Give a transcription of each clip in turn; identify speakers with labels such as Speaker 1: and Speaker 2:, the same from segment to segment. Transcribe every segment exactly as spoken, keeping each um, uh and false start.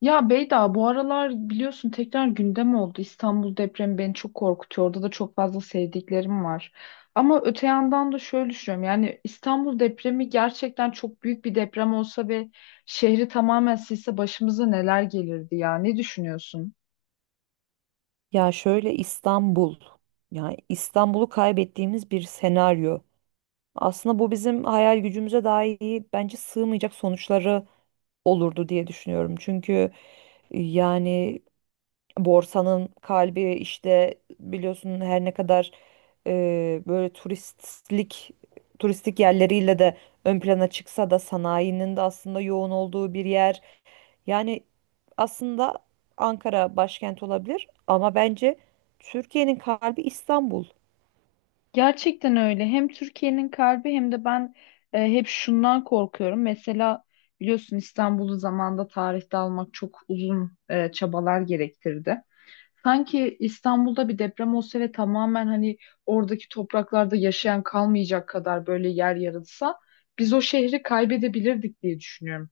Speaker 1: Ya Beyda bu aralar biliyorsun tekrar gündem oldu. İstanbul depremi beni çok korkutuyor. Orada da çok fazla sevdiklerim var. Ama öte yandan da şöyle düşünüyorum. Yani İstanbul depremi gerçekten çok büyük bir deprem olsa ve şehri tamamen silse başımıza neler gelirdi ya? Ne düşünüyorsun?
Speaker 2: Ya şöyle İstanbul. Yani İstanbul'u kaybettiğimiz bir senaryo. Aslında bu bizim hayal gücümüze dahi bence sığmayacak sonuçları olurdu diye düşünüyorum. Çünkü e, yani borsanın kalbi işte biliyorsun her ne kadar e, böyle turistlik turistik yerleriyle de ön plana çıksa da sanayinin de aslında yoğun olduğu bir yer. Yani aslında Ankara başkent olabilir ama bence Türkiye'nin kalbi İstanbul.
Speaker 1: Gerçekten öyle. Hem Türkiye'nin kalbi hem de ben e, hep şundan korkuyorum. Mesela biliyorsun İstanbul'u zamanda tarihte almak çok uzun e, çabalar gerektirdi. Sanki İstanbul'da bir deprem olsa ve tamamen hani oradaki topraklarda yaşayan kalmayacak kadar böyle yer yarılsa biz o şehri kaybedebilirdik diye düşünüyorum.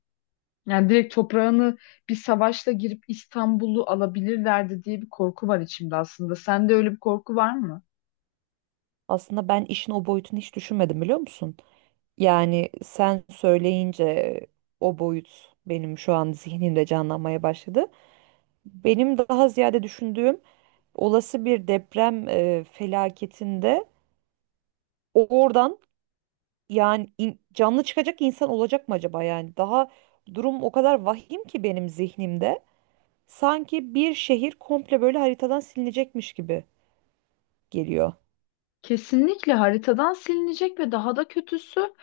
Speaker 1: Yani direkt toprağını bir savaşla girip İstanbul'u alabilirlerdi diye bir korku var içimde aslında. Sende öyle bir korku var mı?
Speaker 2: Aslında ben işin o boyutunu hiç düşünmedim, biliyor musun? Yani sen söyleyince o boyut benim şu an zihnimde canlanmaya başladı. Benim daha ziyade düşündüğüm, olası bir deprem e, felaketinde oradan yani in- canlı çıkacak insan olacak mı acaba yani? Daha durum o kadar vahim ki benim zihnimde. Sanki bir şehir komple böyle haritadan silinecekmiş gibi geliyor.
Speaker 1: Kesinlikle haritadan silinecek ve daha da kötüsü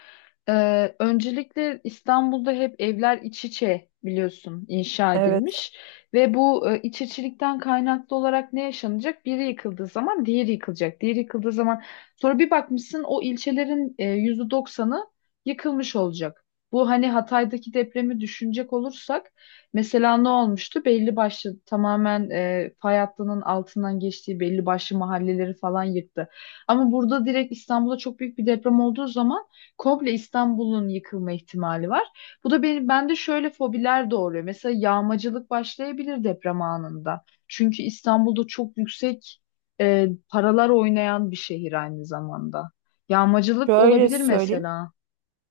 Speaker 1: e, öncelikle İstanbul'da hep evler iç içe biliyorsun inşa
Speaker 2: Evet.
Speaker 1: edilmiş ve bu e, iç içilikten kaynaklı olarak ne yaşanacak? Biri yıkıldığı zaman diğeri yıkılacak. Diğeri yıkıldığı zaman sonra bir bakmışsın o ilçelerin e, yüzde doksanı yıkılmış olacak. Bu hani Hatay'daki depremi düşünecek olursak mesela ne olmuştu? Belli başlı tamamen e, fay hattının altından geçtiği belli başlı mahalleleri falan yıktı. Ama burada direkt İstanbul'da çok büyük bir deprem olduğu zaman komple İstanbul'un yıkılma ihtimali var. Bu da benim bende şöyle fobiler doğuruyor. Mesela yağmacılık başlayabilir deprem anında. Çünkü İstanbul'da çok yüksek e, paralar oynayan bir şehir aynı zamanda. Yağmacılık
Speaker 2: Şöyle
Speaker 1: olabilir
Speaker 2: söyleyeyim.
Speaker 1: mesela.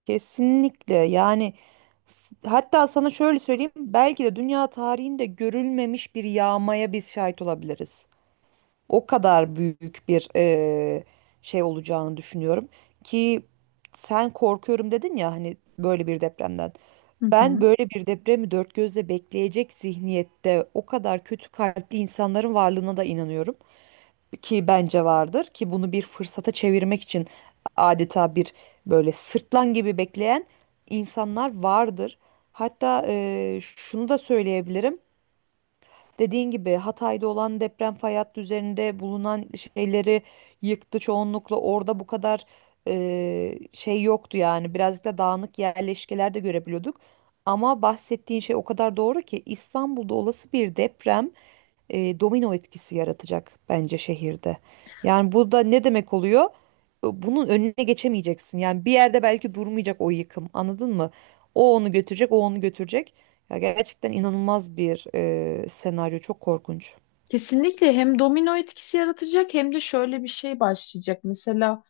Speaker 2: Kesinlikle, yani s- hatta sana şöyle söyleyeyim. Belki de dünya tarihinde görülmemiş bir yağmaya biz şahit olabiliriz. O kadar büyük bir eee, şey olacağını düşünüyorum. Ki sen korkuyorum dedin ya hani böyle bir depremden.
Speaker 1: Hı
Speaker 2: Ben
Speaker 1: hı.
Speaker 2: böyle bir depremi dört gözle bekleyecek zihniyette, o kadar kötü kalpli insanların varlığına da inanıyorum. Ki bence vardır, ki bunu bir fırsata çevirmek için adeta bir böyle sırtlan gibi bekleyen insanlar vardır. Hatta e, şunu da söyleyebilirim. Dediğin gibi Hatay'da olan deprem fay hattı üzerinde bulunan şeyleri yıktı çoğunlukla. Orada bu kadar e, şey yoktu yani. Birazcık da dağınık yerleşkeler de görebiliyorduk. Ama bahsettiğin şey o kadar doğru ki İstanbul'da olası bir deprem e, domino etkisi yaratacak bence şehirde. Yani bu da ne demek oluyor? E, Bunun önüne geçemeyeceksin. Yani bir yerde belki durmayacak o yıkım. Anladın mı? O onu götürecek, o onu götürecek. Ya gerçekten inanılmaz bir e, senaryo. Çok korkunç.
Speaker 1: Kesinlikle hem domino etkisi yaratacak hem de şöyle bir şey başlayacak. Mesela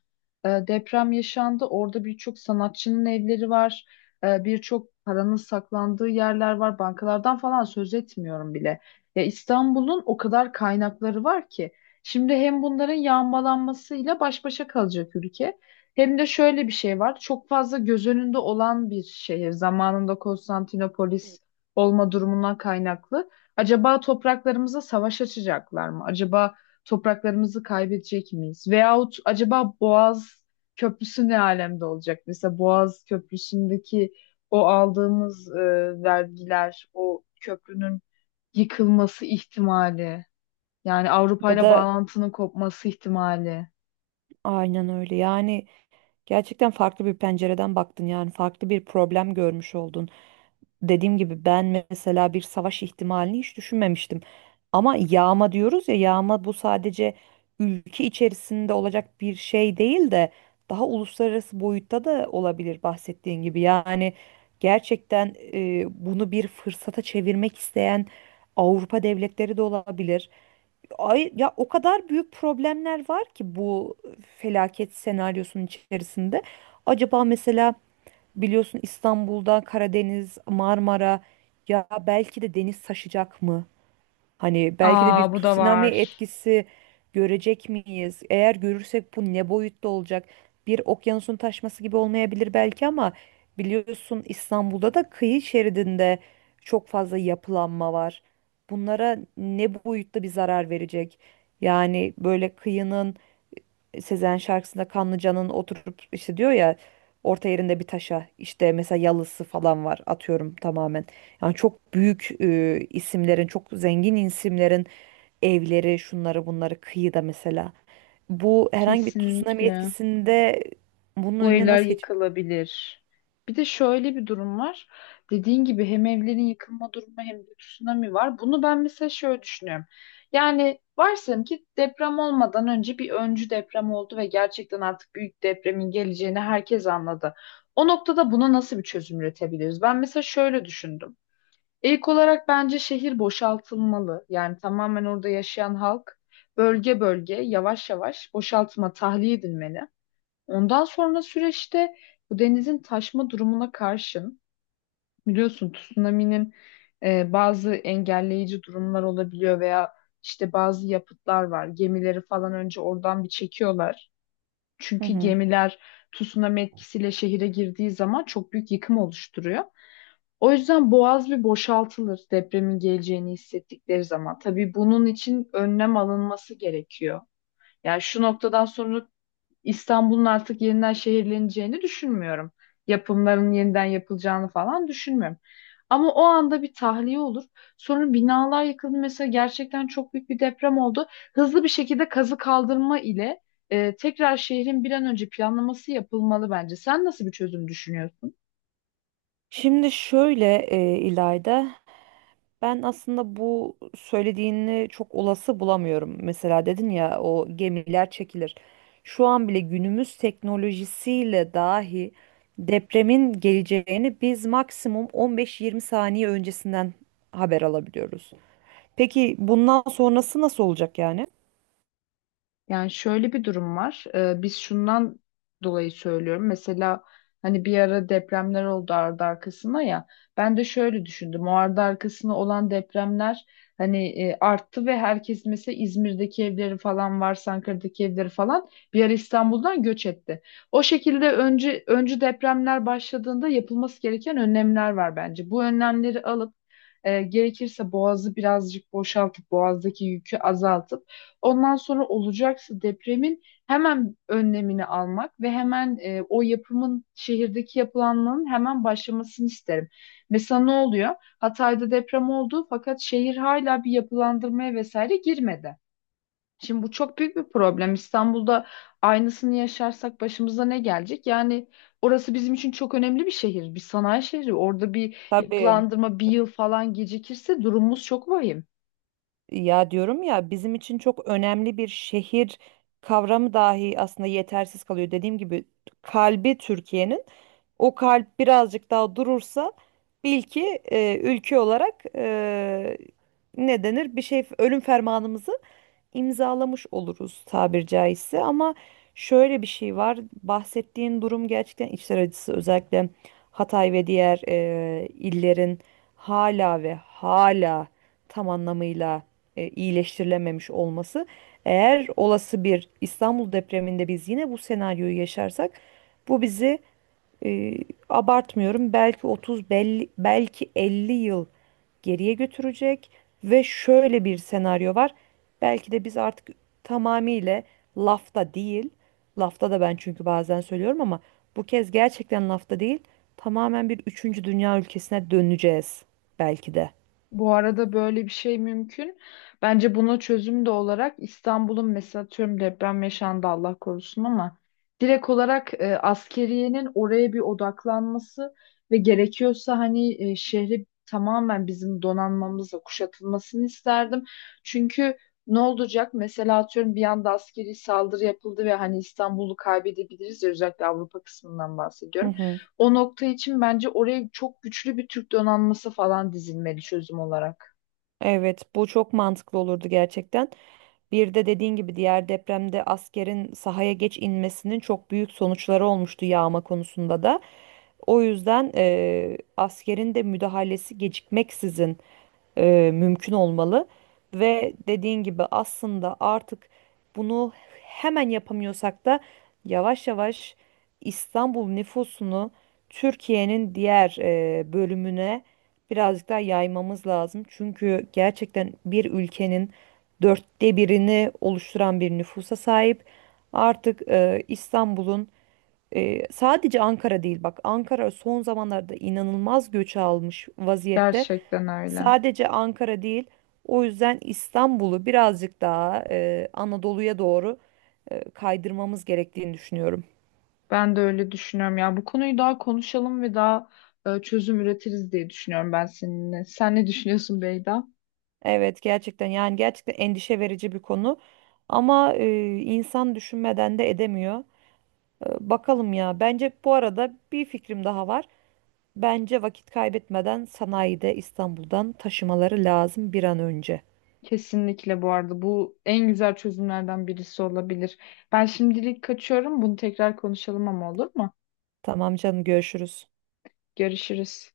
Speaker 1: E, deprem yaşandı. Orada birçok sanatçının evleri var. E, birçok paranın saklandığı yerler var. Bankalardan falan söz etmiyorum bile. Ya İstanbul'un o kadar kaynakları var ki. Şimdi hem bunların yağmalanmasıyla baş başa kalacak ülke. Hem de şöyle bir şey var. Çok fazla göz önünde olan bir şehir. Zamanında Konstantinopolis olma durumundan kaynaklı. Acaba topraklarımıza savaş açacaklar mı? Acaba topraklarımızı kaybedecek miyiz? Veyahut acaba Boğaz Köprüsü ne alemde olacak? Mesela Boğaz Köprüsü'ndeki o aldığımız e, vergiler, o köprünün yıkılması ihtimali, yani Avrupa
Speaker 2: Ya
Speaker 1: ile
Speaker 2: da
Speaker 1: bağlantının kopması ihtimali.
Speaker 2: aynen öyle. Yani gerçekten farklı bir pencereden baktın, yani farklı bir problem görmüş oldun. Dediğim gibi ben mesela bir savaş ihtimalini hiç düşünmemiştim. Ama yağma diyoruz ya, yağma bu sadece ülke içerisinde olacak bir şey değil de daha uluslararası boyutta da olabilir bahsettiğin gibi. Yani gerçekten e, bunu bir fırsata çevirmek isteyen Avrupa devletleri de olabilir. Ay ya, o kadar büyük problemler var ki bu felaket senaryosunun içerisinde. Acaba mesela biliyorsun İstanbul'da Karadeniz, Marmara, ya belki de deniz taşacak mı? Hani belki de bir
Speaker 1: Aa bu da
Speaker 2: tsunami
Speaker 1: var.
Speaker 2: etkisi görecek miyiz? Eğer görürsek bu ne boyutta olacak? Bir okyanusun taşması gibi olmayabilir belki, ama biliyorsun İstanbul'da da kıyı şeridinde çok fazla yapılanma var. Bunlara ne boyutta bir zarar verecek? Yani böyle kıyının, Sezen şarkısında Kanlıca'nın oturup işte diyor ya orta yerinde bir taşa, işte mesela yalısı falan var atıyorum tamamen. Yani çok büyük e, isimlerin, çok zengin isimlerin evleri, şunları bunları kıyıda mesela. Bu herhangi bir tsunami
Speaker 1: Kesinlikle.
Speaker 2: etkisinde bunun
Speaker 1: Bu
Speaker 2: önüne
Speaker 1: evler
Speaker 2: nasıl geçecek?
Speaker 1: yıkılabilir. Bir de şöyle bir durum var. Dediğin gibi hem evlerin yıkılma durumu hem de tsunami var. Bunu ben mesela şöyle düşünüyorum. Yani varsayalım ki deprem olmadan önce bir öncü deprem oldu ve gerçekten artık büyük depremin geleceğini herkes anladı. O noktada buna nasıl bir çözüm üretebiliriz? Ben mesela şöyle düşündüm. İlk olarak bence şehir boşaltılmalı. Yani tamamen orada yaşayan halk bölge bölge yavaş yavaş boşaltma tahliye edilmeli. Ondan sonra süreçte bu denizin taşma durumuna karşın biliyorsun tsunami'nin e, bazı engelleyici durumlar olabiliyor veya işte bazı yapıtlar var. Gemileri falan önce oradan bir çekiyorlar.
Speaker 2: Hı
Speaker 1: Çünkü
Speaker 2: hı.
Speaker 1: gemiler tsunami etkisiyle şehire girdiği zaman çok büyük yıkım oluşturuyor. O yüzden boğaz bir boşaltılır depremin geleceğini hissettikleri zaman. Tabii bunun için önlem alınması gerekiyor. Yani şu noktadan sonra İstanbul'un artık yeniden şehirleneceğini düşünmüyorum. Yapımların yeniden yapılacağını falan düşünmüyorum. Ama o anda bir tahliye olur. Sonra binalar yıkıldı. Mesela gerçekten çok büyük bir deprem oldu. Hızlı bir şekilde kazı kaldırma ile e, tekrar şehrin bir an önce planlaması yapılmalı bence. Sen nasıl bir çözüm düşünüyorsun?
Speaker 2: Şimdi şöyle e, İlayda, ben aslında bu söylediğini çok olası bulamıyorum. Mesela dedin ya, o gemiler çekilir. Şu an bile günümüz teknolojisiyle dahi depremin geleceğini biz maksimum on beş yirmi saniye öncesinden haber alabiliyoruz. Peki bundan sonrası nasıl olacak yani?
Speaker 1: Yani şöyle bir durum var. Ee, biz şundan dolayı söylüyorum. Mesela hani bir ara depremler oldu ardı arkasına ya. Ben de şöyle düşündüm. O ardı arkasına olan depremler hani e, arttı ve herkes mesela İzmir'deki evleri falan varsa Ankara'daki evleri falan bir ara İstanbul'dan göç etti. O şekilde önce öncü depremler başladığında yapılması gereken önlemler var bence. Bu önlemleri alıp e, gerekirse boğazı birazcık boşaltıp boğazdaki yükü azaltıp ondan sonra olacaksa depremin hemen önlemini almak ve hemen e, o yapımın şehirdeki yapılanmanın hemen başlamasını isterim. Mesela ne oluyor? Hatay'da deprem oldu fakat şehir hala bir yapılandırmaya vesaire girmedi. Şimdi bu çok büyük bir problem. İstanbul'da aynısını yaşarsak başımıza ne gelecek? Yani orası bizim için çok önemli bir şehir, bir sanayi şehri. Orada bir
Speaker 2: Tabii.
Speaker 1: yapılandırma bir yıl falan gecikirse durumumuz çok vahim.
Speaker 2: Ya diyorum ya, bizim için çok önemli bir şehir kavramı dahi aslında yetersiz kalıyor. Dediğim gibi, kalbi Türkiye'nin, o kalp birazcık daha durursa bil ki e, ülke olarak e, ne denir bir şey, ölüm fermanımızı imzalamış oluruz tabir caizse. Ama şöyle bir şey var, bahsettiğin durum gerçekten içler acısı, özellikle Hatay ve diğer e, illerin hala ve hala tam anlamıyla e, iyileştirilememiş olması. Eğer olası bir İstanbul depreminde biz yine bu senaryoyu yaşarsak, bu bizi e, abartmıyorum belki otuz belli, belki elli yıl geriye götürecek. Ve şöyle bir senaryo var. Belki de biz artık tamamıyla lafta değil, lafta da ben çünkü bazen söylüyorum ama bu kez gerçekten lafta değil, tamamen bir üçüncü dünya ülkesine döneceğiz belki de.
Speaker 1: Bu arada böyle bir şey mümkün. Bence buna çözüm de olarak İstanbul'un mesela atıyorum deprem yaşandı Allah korusun ama direkt olarak e, askeriyenin oraya bir odaklanması ve gerekiyorsa hani e, şehri tamamen bizim donanmamızla kuşatılmasını isterdim. Çünkü ne olacak? Mesela atıyorum bir anda askeri saldırı yapıldı ve hani İstanbul'u kaybedebiliriz ya, özellikle Avrupa kısmından
Speaker 2: Hı
Speaker 1: bahsediyorum.
Speaker 2: hı.
Speaker 1: O nokta için bence oraya çok güçlü bir Türk donanması falan dizilmeli çözüm olarak.
Speaker 2: Evet, bu çok mantıklı olurdu gerçekten. Bir de dediğin gibi diğer depremde askerin sahaya geç inmesinin çok büyük sonuçları olmuştu yağma konusunda da. O yüzden eee askerin de müdahalesi gecikmeksizin e, mümkün olmalı. Ve dediğin gibi aslında artık bunu hemen yapamıyorsak da yavaş yavaş İstanbul nüfusunu Türkiye'nin diğer e, bölümüne birazcık daha yaymamız lazım. Çünkü gerçekten bir ülkenin dörtte birini oluşturan bir nüfusa sahip. Artık e, İstanbul'un, e, sadece Ankara değil, bak Ankara son zamanlarda inanılmaz göç almış vaziyette.
Speaker 1: Gerçekten öyle.
Speaker 2: Sadece Ankara değil, o yüzden İstanbul'u birazcık daha e, Anadolu'ya doğru e, kaydırmamız gerektiğini düşünüyorum.
Speaker 1: Ben de öyle düşünüyorum. Ya bu konuyu daha konuşalım ve daha e, çözüm üretiriz diye düşünüyorum ben seninle. Sen ne düşünüyorsun Beyda?
Speaker 2: Evet, gerçekten yani gerçekten endişe verici bir konu ama e, insan düşünmeden de edemiyor. E, bakalım ya. Bence bu arada bir fikrim daha var. Bence vakit kaybetmeden sanayide İstanbul'dan taşımaları lazım bir an önce.
Speaker 1: Kesinlikle bu arada bu en güzel çözümlerden birisi olabilir. Ben şimdilik kaçıyorum. Bunu tekrar konuşalım ama olur mu?
Speaker 2: Tamam canım, görüşürüz.
Speaker 1: Görüşürüz.